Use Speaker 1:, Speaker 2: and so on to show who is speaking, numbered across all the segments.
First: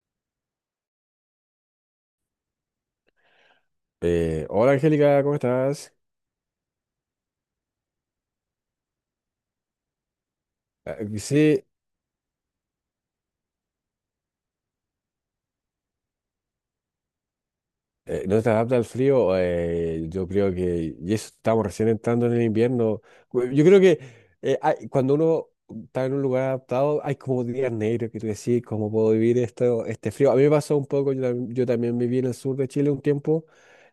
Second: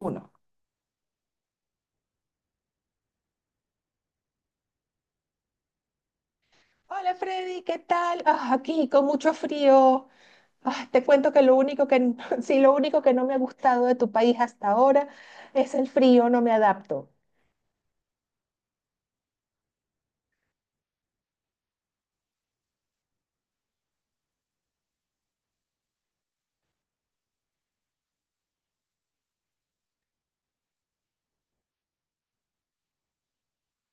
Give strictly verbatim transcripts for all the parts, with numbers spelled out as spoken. Speaker 1: Uno.
Speaker 2: Eh, hola Angélica, ¿cómo estás?
Speaker 1: Hola Freddy, ¿qué tal? Ah, aquí con mucho frío. Ah,
Speaker 2: Ah,
Speaker 1: te cuento que lo
Speaker 2: sí.
Speaker 1: único que n- sí, lo único que no me ha gustado de tu país hasta ahora es el frío, no me adapto.
Speaker 2: Eh, no te adapta al frío, eh, yo creo que, y eso estamos recién entrando en el invierno. Cu- yo creo que eh, hay- cuando uno está en un lugar adaptado, hay como días negros que tú decís, ¿cómo puedo vivir esto, este frío? A mí me pasó un poco, yo, tam- yo también viví en el sur de Chile un tiempo,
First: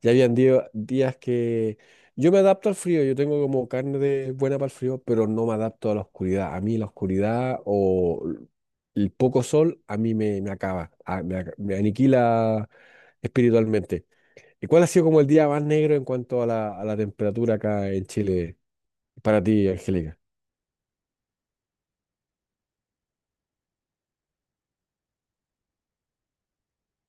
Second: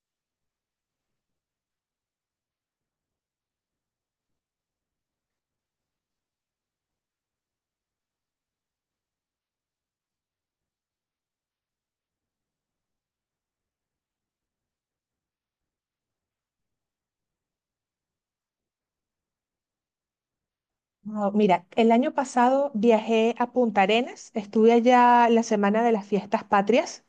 Speaker 2: y habían día- días que yo me adapto al frío, yo tengo como carne de buena para el frío, pero no me adapto a la oscuridad, a mí la oscuridad o el poco sol a mí me, me acaba, a- me, ac- me aniquila espiritualmente. ¿Y cuál ha sido como el día más negro en cuanto a la, a la temperatura acá en Chile para ti, Angélica?
Speaker 1: No, mira, el año pasado viajé a Punta Arenas, estuve allá la semana de las fiestas patrias.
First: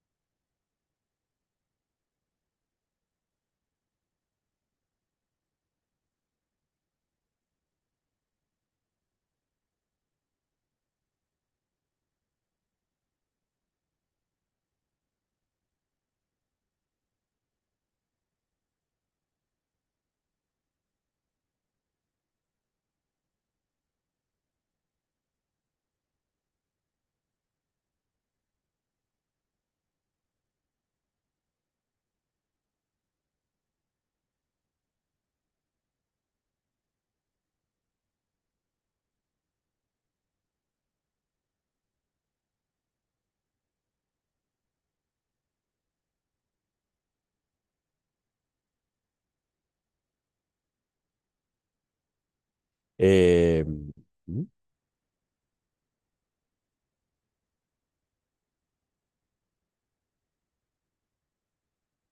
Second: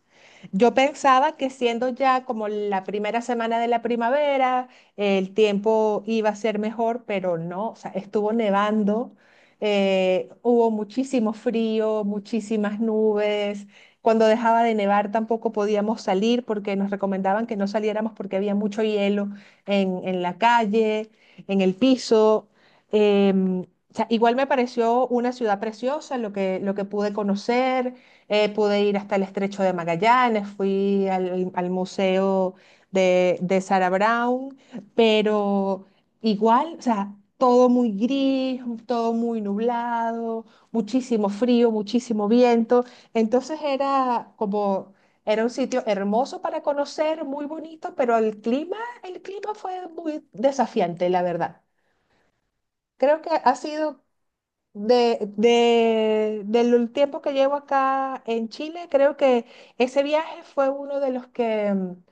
Speaker 1: Yo pensaba que siendo ya como la primera semana de la primavera, el tiempo iba a ser mejor, pero no, o sea, estuvo nevando, eh, hubo muchísimo frío, muchísimas nubes. Cuando dejaba de nevar tampoco podíamos salir porque nos recomendaban que no saliéramos porque había mucho hielo en, en la calle, en el piso. Em, o sea, igual me pareció una ciudad preciosa, lo que, lo que pude conocer, eh, pude ir hasta el Estrecho de Magallanes, fui al, al museo de, de Sarah Brown, pero igual, o sea, todo muy gris, todo muy nublado, muchísimo frío, muchísimo viento. Entonces era como, Era un sitio hermoso para conocer, muy bonito, pero el clima, el clima fue muy desafiante, la verdad. Creo que ha
Speaker 2: Eh,
Speaker 1: sido,
Speaker 2: ¿Mm?
Speaker 1: de, de- del tiempo que llevo acá en Chile, creo que ese viaje fue uno de los que, mm,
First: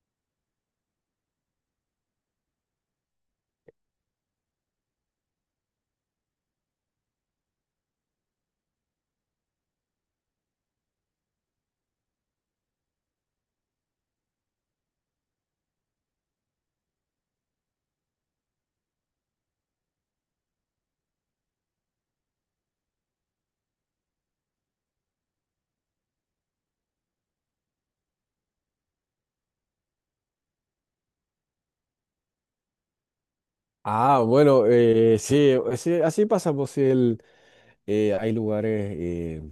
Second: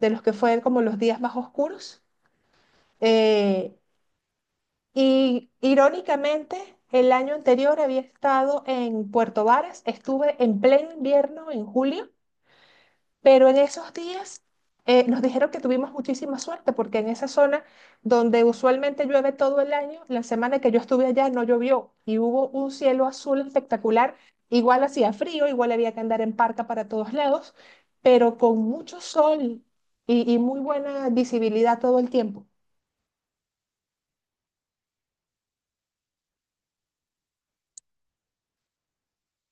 Speaker 1: de los que fue como los días más oscuros. Eh, y irónicamente, el año anterior había estado en Puerto Varas, estuve en pleno invierno en julio, pero en esos días eh, nos dijeron que tuvimos muchísima suerte porque en esa zona donde usualmente llueve todo el año, la semana que yo estuve allá no llovió y hubo un cielo azul espectacular. Igual hacía frío, igual había que andar en parca para todos lados, pero con mucho sol y, y muy buena visibilidad todo el tiempo.
Speaker 2: Ah, bueno, eh, sí, sí, así pasa, pues sí, el, eh, hay lugares eh,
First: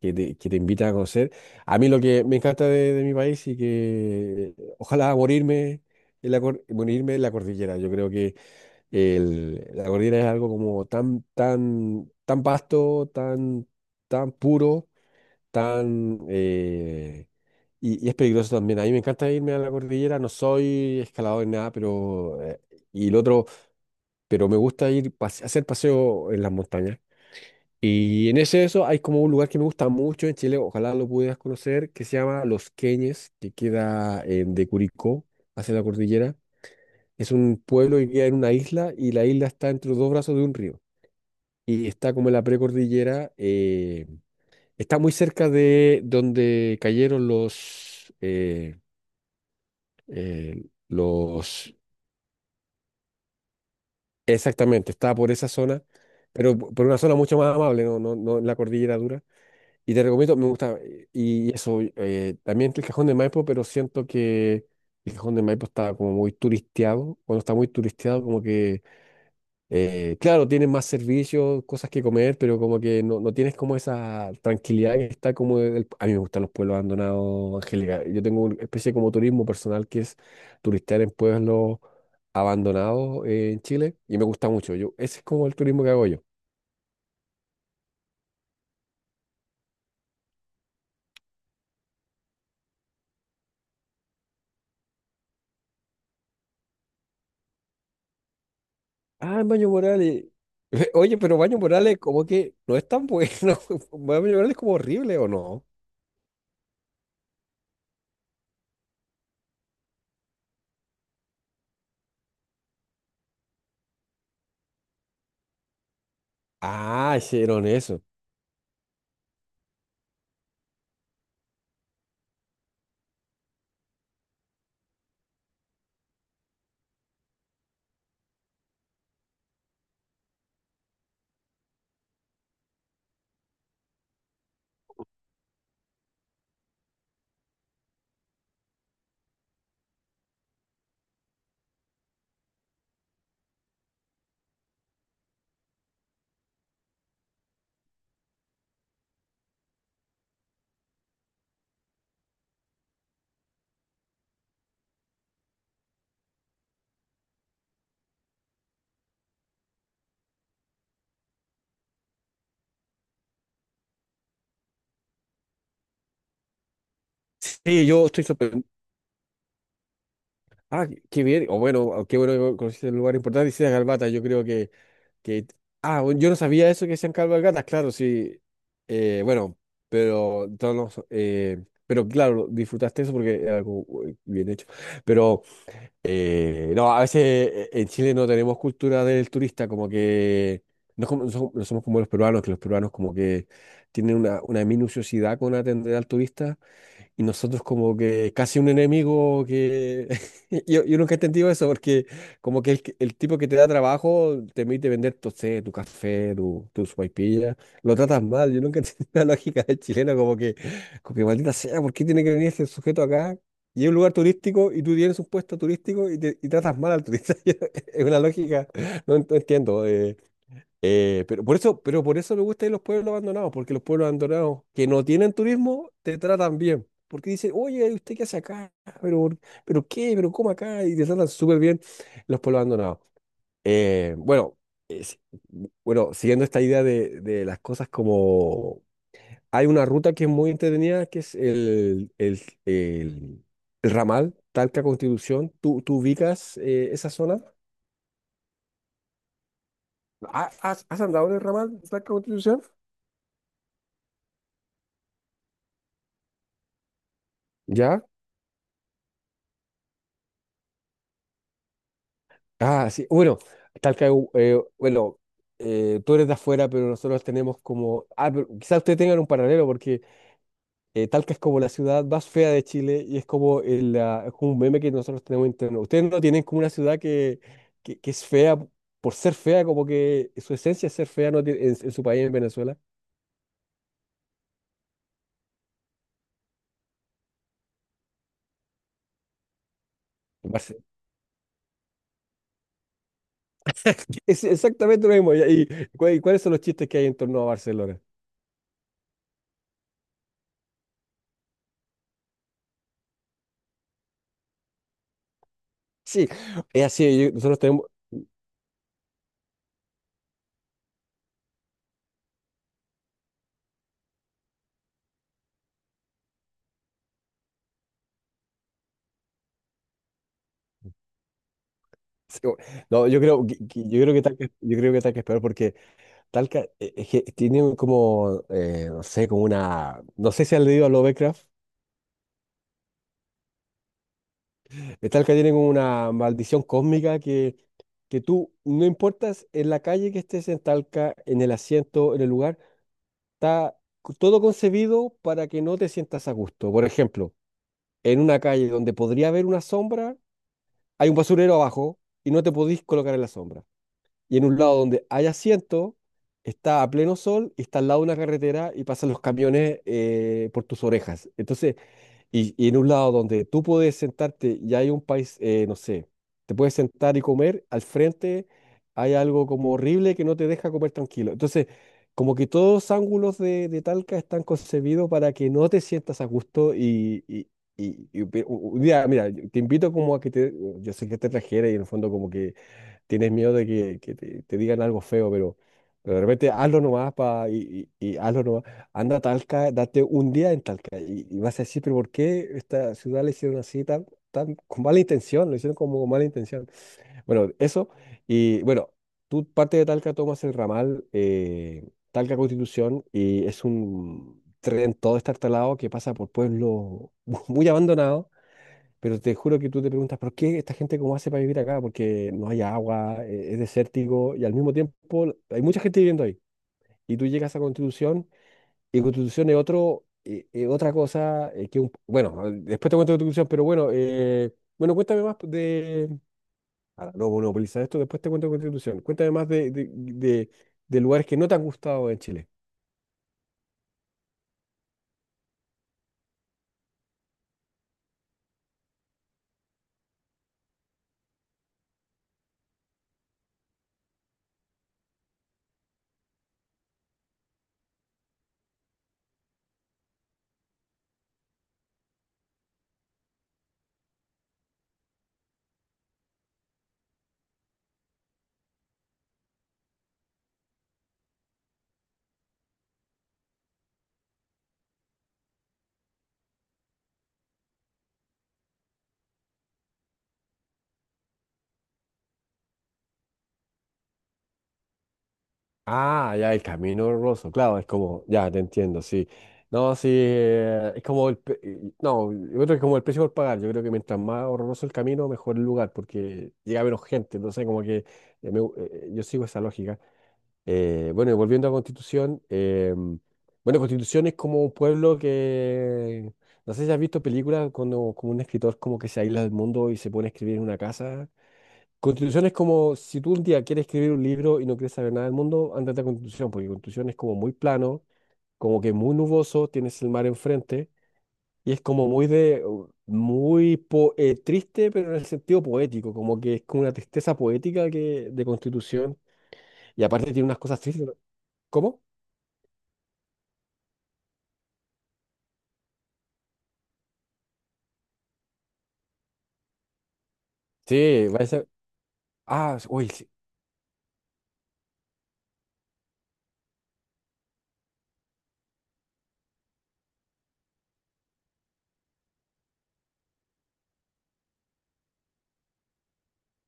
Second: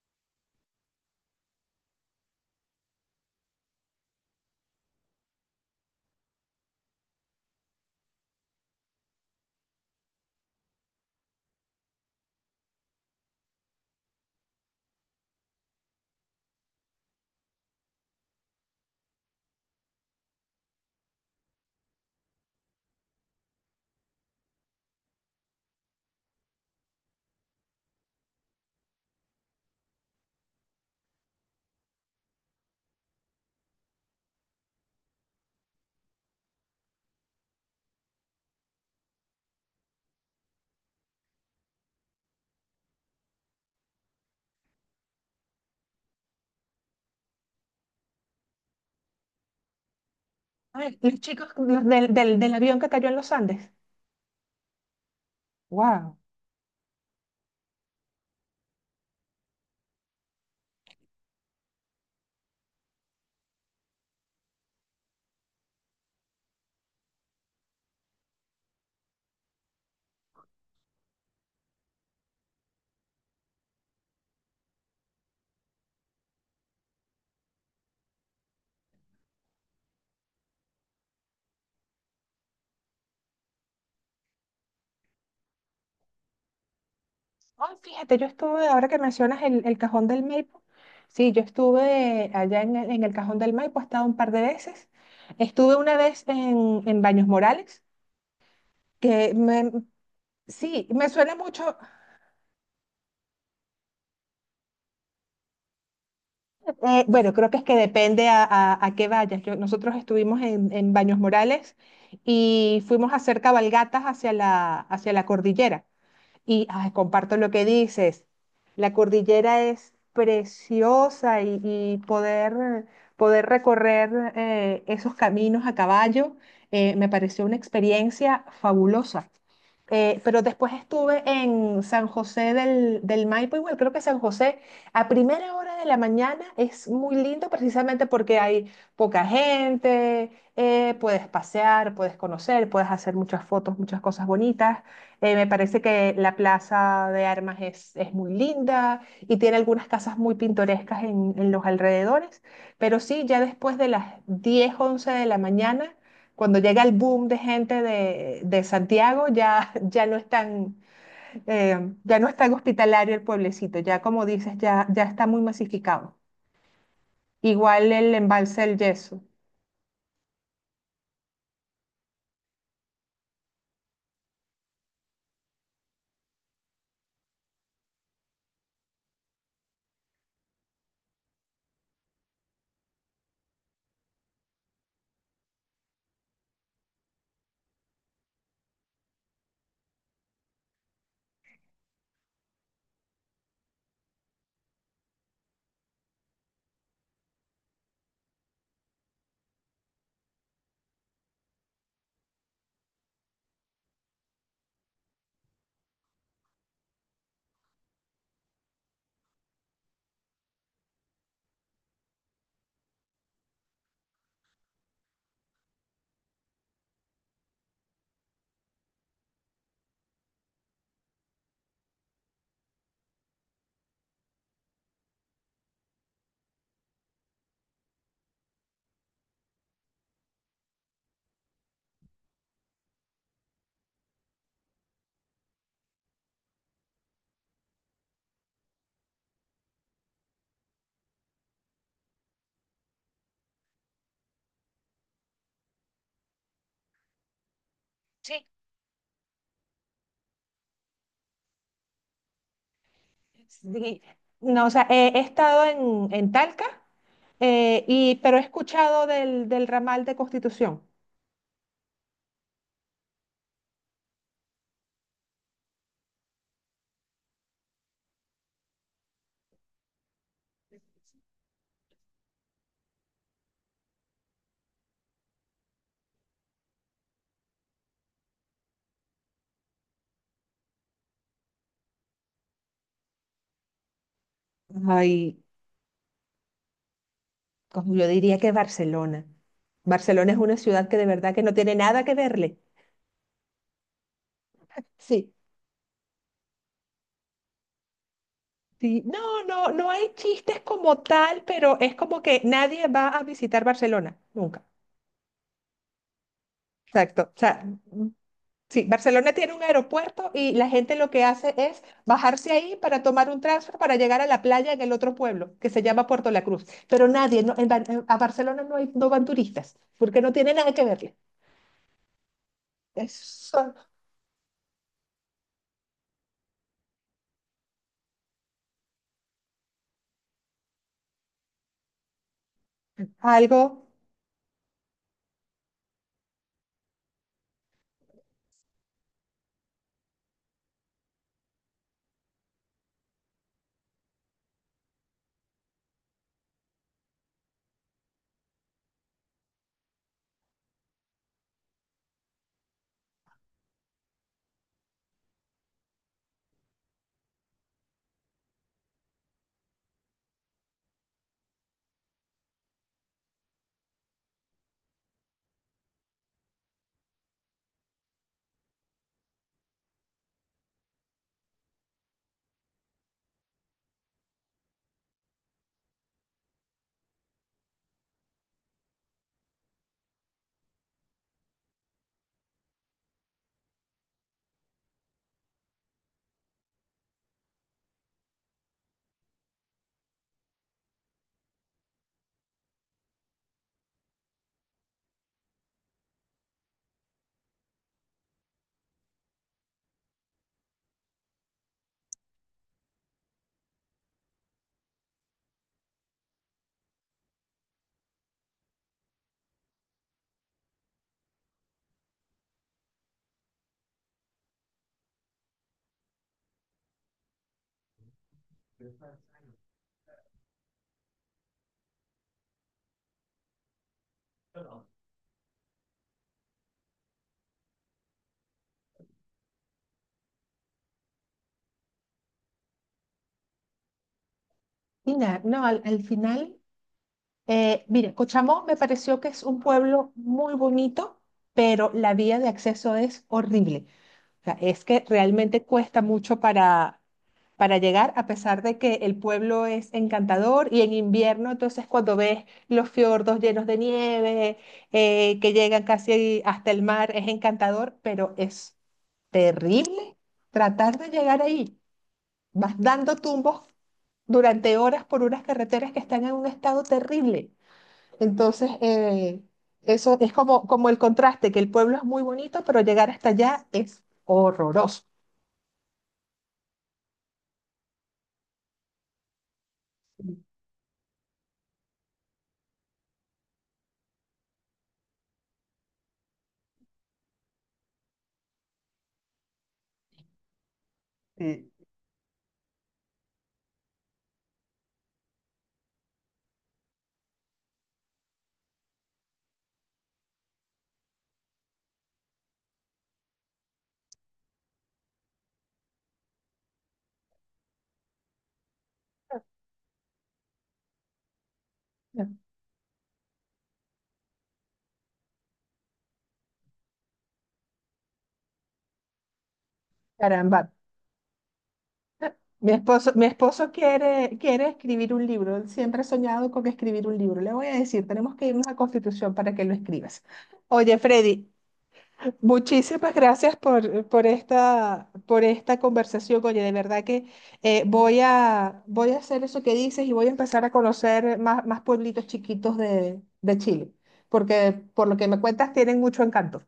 Speaker 2: que te, que te invitan a conocer. A mí lo que me encanta de, de mi país y que eh, ojalá morirme en la, cor- morirme en la cordillera. Yo creo que el- la cordillera es algo como tan, tan, tan vasto, tan, tan puro, tan... eh, y, y es peligroso también. A mí me encanta irme a la cordillera, no soy escalador ni nada, pero... eh, y el otro pero me gusta ir pase- hacer paseo en las montañas. Y en ese eso hay como un lugar que me gusta mucho en Chile, ojalá lo pudieras conocer, que se llama Los Queñes, que queda en, de Curicó hacia la cordillera. Es un pueblo que queda en una isla y la isla está entre los dos brazos de un río. Y está como en la precordillera, eh, está muy cerca de donde cayeron los, eh, eh,
Speaker 1: Ay, los chicos
Speaker 2: los,
Speaker 1: los del, del, del avión que cayó en los Andes.
Speaker 2: exactamente, está por esa zona,
Speaker 1: ¡Wow!
Speaker 2: pero por una zona mucho más amable, no, no, no en la cordillera dura. Y te recomiendo, me gusta, eh, y eso, eh, también está el Cajón de Maipo, pero siento que el Cajón de Maipo está como muy turisteado, cuando está muy turisteado, como que, eh, claro, tienes más servicios, cosas que comer, pero como que no, no tienes como esa tranquilidad que está como, el- a mí me gustan los pueblos abandonados, Angélica, yo tengo una especie como turismo personal que es turistear en pueblos abandonados eh, en Chile, y me gusta mucho, yo, ese es como el turismo que hago yo.
Speaker 1: Ay, fíjate, yo estuve, ahora que mencionas el, el Cajón del Maipo, sí, yo estuve allá en el, en el Cajón del Maipo, he estado un par de veces. Estuve una vez en, en Baños Morales, que
Speaker 2: Ah, Maño
Speaker 1: me,
Speaker 2: Morales.
Speaker 1: sí, me
Speaker 2: Oye,
Speaker 1: suena
Speaker 2: pero Maño
Speaker 1: mucho.
Speaker 2: Morales como que no es tan bueno. Maño Morales es como horrible, ¿o no?
Speaker 1: Eh, bueno, creo que es que depende a, a, a qué vayas. Yo- nosotros estuvimos en, en Baños Morales y fuimos a hacer cabalgatas hacia la, hacia la cordillera. Y ay,
Speaker 2: Ah,
Speaker 1: comparto lo que
Speaker 2: hicieron eso.
Speaker 1: dices. La cordillera es preciosa y, y poder, poder recorrer eh, esos caminos a caballo. Eh, me pareció una experiencia fabulosa. Eh, pero después estuve en San José del, del Maipo, igual creo que San José a primera hora de la mañana es muy lindo precisamente porque hay poca gente, eh, puedes pasear, puedes conocer, puedes hacer muchas fotos, muchas cosas bonitas. Eh, me parece que la Plaza de Armas es, es muy linda y tiene algunas casas muy pintorescas en, en los alrededores, pero sí, ya después de las diez once de la mañana, cuando llega el boom de gente de, de Santiago, ya, ya no es tan, eh, ya no es tan hospitalario el pueblecito, ya como dices, ya, ya está muy masificado.
Speaker 2: Sí,
Speaker 1: Igual
Speaker 2: yo
Speaker 1: el
Speaker 2: estoy
Speaker 1: embalse
Speaker 2: sorprendido.
Speaker 1: del Yeso.
Speaker 2: Ah, qué bien. O bueno, ah, qué bueno que conociste el lugar importante. Hicieron Calvata, yo creo que, que... Ah, bueno, yo no sabía eso que sean cabalgatas, claro, sí. Eh, bueno, pero todos los, eh, pero claro, disfrutaste eso porque era algo eh, bien hecho. Pero... Eh, no, a veces eh, en Chile no tenemos cultura del turista, como que no, es como- no somos no somos como los peruanos, que los peruanos como que tienen una, una minuciosidad con atender al turista. Y nosotros como que casi un enemigo que... Yo, yo nunca he entendido eso porque como que el, que- el tipo que te da trabajo te permite vender tu, sé, tu café, tu, tu sopaipilla, lo tratas mal. Yo nunca he entendido la lógica del chileno como que, como que maldita sea, ¿por qué tiene que venir este sujeto acá? Y es un lugar turístico y tú tienes un puesto turístico y, te- y tratas mal al turista. Es una lógica, no, ent- no entiendo. Eh, eh, pero por eso, pero por eso me gusta ir los pueblos abandonados, porque los pueblos abandonados que no tienen turismo te tratan bien. Porque dicen, oye, ¿usted qué hace acá? ¿Pero, por- pero qué? ¿Pero cómo acá? Y te tratan súper bien los pueblos abandonados. Eh, bueno, bueno, siguiendo esta idea de, de las cosas como... Hay una ruta que es muy entretenida, que es el, el, el, el ramal Talca Constitución. ¿Tú, tú ubicas eh, esa zona?
Speaker 1: Sí,
Speaker 2: ¿Ha- ¿Has, has andado en el ramal Talca Constitución?
Speaker 1: sí, no, o sea, he, he estado en, en Talca, eh,
Speaker 2: ¿Ya?
Speaker 1: y, pero he escuchado del, del ramal de Constitución.
Speaker 2: Ah, sí. Bueno, Talca, eh, bueno, eh, tú eres de afuera, pero nosotros tenemos como... Ah, pero quizás ustedes tengan un paralelo porque eh, Talca es como la ciudad más fea de Chile y es como, el, ah, es como un meme que nosotros tenemos interno. Ustedes no tienen como una ciudad que, que, que es fea por ser fea, como que su esencia es ser fea no tiene- en, en su país, en Venezuela.
Speaker 1: Ay, como yo diría que Barcelona. Barcelona es
Speaker 2: En
Speaker 1: una
Speaker 2: Barce-
Speaker 1: ciudad que de verdad que no tiene nada que verle.
Speaker 2: Es exactamente lo
Speaker 1: Sí,
Speaker 2: mismo. ¿Y, y cu- y cuáles son los chistes que hay en torno a Barcelona?
Speaker 1: sí. No, no, no hay chistes como tal, pero es como que nadie va a visitar Barcelona, nunca.
Speaker 2: Sí, es
Speaker 1: Exacto.
Speaker 2: así. Yo-
Speaker 1: O sea,
Speaker 2: nosotros tenemos,
Speaker 1: sí, Barcelona tiene un aeropuerto y la gente lo que hace es bajarse ahí para tomar un transfer para llegar a la playa en el otro pueblo, que se llama Puerto La Cruz. Pero nadie, no, en Bar- en- a Barcelona no, hay, no van turistas, porque no tiene nada que verle.
Speaker 2: sí, o- no,
Speaker 1: Es
Speaker 2: yo creo, que-
Speaker 1: solo
Speaker 2: que- yo creo que Talca, yo creo que Talca es peor porque Talca eh, es que tiene un como, eh, no sé, como una, no sé si han leído a Lovecraft.
Speaker 1: algo,
Speaker 2: eh, Talca tiene como una maldición cósmica que, que tú, no importas en la calle que estés en Talca, en el asiento, en el lugar, está co- todo concebido para que no te sientas a gusto. Por ejemplo, en una calle donde podría haber una sombra, hay un basurero abajo y no te podís colocar en la sombra. Y en un lado donde hay asiento, está a pleno sol y está al lado de una carretera y pasan los camiones eh, por tus orejas. Entonces, y, y en un lado donde tú puedes sentarte y hay un país, eh, no sé, te puedes sentar y comer, al frente hay algo como horrible que no te deja comer tranquilo. Entonces, como que todos los ángulos de, de Talca están concebidos para que no te sientas a gusto y... y- y- y un día, mira, mira, yo te invito como a que te, yo sé que te trajera y en el fondo como que tienes miedo de que, que te, te digan algo feo, pero, pero de repente hazlo nomás pa, y, y, y hazlo nomás. Anda a Talca, date un día en Talca y, y vas a decir, pero ¿por qué esta ciudad la hicieron así tan, tan con mala intención? Lo hicieron como con mala intención. Bueno, eso. Y bueno, tú parte de Talca tomas el ramal eh, Talca Constitución y es un tren todo estartalado que pasa por pueblos muy abandonados pero te juro que tú te preguntas, ¿por qué esta gente cómo hace para vivir acá? Porque no hay agua, eh, es desértico y al mismo tiempo hay mucha gente viviendo ahí. Y tú llegas a Constitución y Constitución es otro, eh, eh, otra cosa eh, que un... Bueno, eh, después te cuento Constitución, pero bueno, eh, bueno, cuéntame más de... Ahora, no monopolizar esto, después te cuento Constitución. Cuéntame más de, de, de- de lugares que no te han gustado en Chile.
Speaker 1: y nada, no, al, al final, eh, mire, Cochamó me pareció que es un pueblo muy bonito, pero la vía de acceso es horrible. O sea, es que realmente cuesta mucho para, para llegar, a pesar de que el pueblo es encantador y en invierno, entonces cuando ves los fiordos llenos de nieve, eh, que llegan casi hasta el mar, es encantador, pero es terrible tratar de llegar ahí. Vas dando tumbos durante horas por unas carreteras que están en un estado terrible. Entonces, eh, eso es como, como el contraste, que el pueblo es muy bonito, pero llegar hasta allá es horroroso.
Speaker 2: Ah, ya, el camino roso, claro, es como, ya, te entiendo, sí. No, sí, eh, es como el, pe- eh, no, yo creo que es como el precio por pagar, yo creo que mientras más horroroso el camino, mejor el lugar, porque llega a menos gente, no sé, como que eh, me gu- eh, yo sigo esa lógica. Eh, bueno, y volviendo a Constitución, eh, bueno, Constitución es como un pueblo que, no sé si has visto películas cuando como un escritor como que se aísla del mundo y se pone a escribir en una casa. Constitución es como si tú un día quieres escribir un libro y no quieres saber nada del mundo, ándate a Constitución, porque Constitución es como muy plano, como que muy nuboso, tienes el mar enfrente y es como muy de uh, muy po- eh, triste, pero en el sentido poético, como que es como una tristeza poética que de Constitución y aparte tiene unas
Speaker 1: Caramba,
Speaker 2: cosas tristes, ¿no? ¿Cómo?
Speaker 1: mi esposo, mi esposo quiere, quiere escribir un libro. Él siempre ha soñado con escribir un libro. Le voy a decir, tenemos que irnos a Constitución para que lo escribas. Oye,
Speaker 2: Sí, va a
Speaker 1: Freddy,
Speaker 2: ser ah, s- uy,
Speaker 1: muchísimas
Speaker 2: sí,
Speaker 1: gracias por, por esta, por esta conversación. Oye, de verdad que eh, voy a, voy a hacer eso que dices y voy a empezar a conocer más, más pueblitos chiquitos de, de Chile, porque por lo que me cuentas tienen mucho encanto.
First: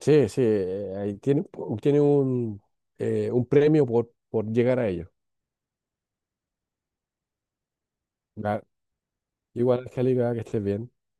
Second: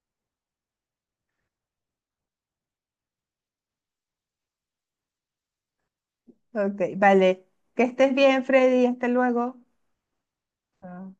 Speaker 2: sí, sí, eh, ahí tiene tiene un eh, un premio por por llegar a ello.
Speaker 1: Ok, vale. Que estés bien,
Speaker 2: Ya,
Speaker 1: Freddy. Hasta luego.
Speaker 2: igual, Angélica, que estés bien.
Speaker 1: Chao.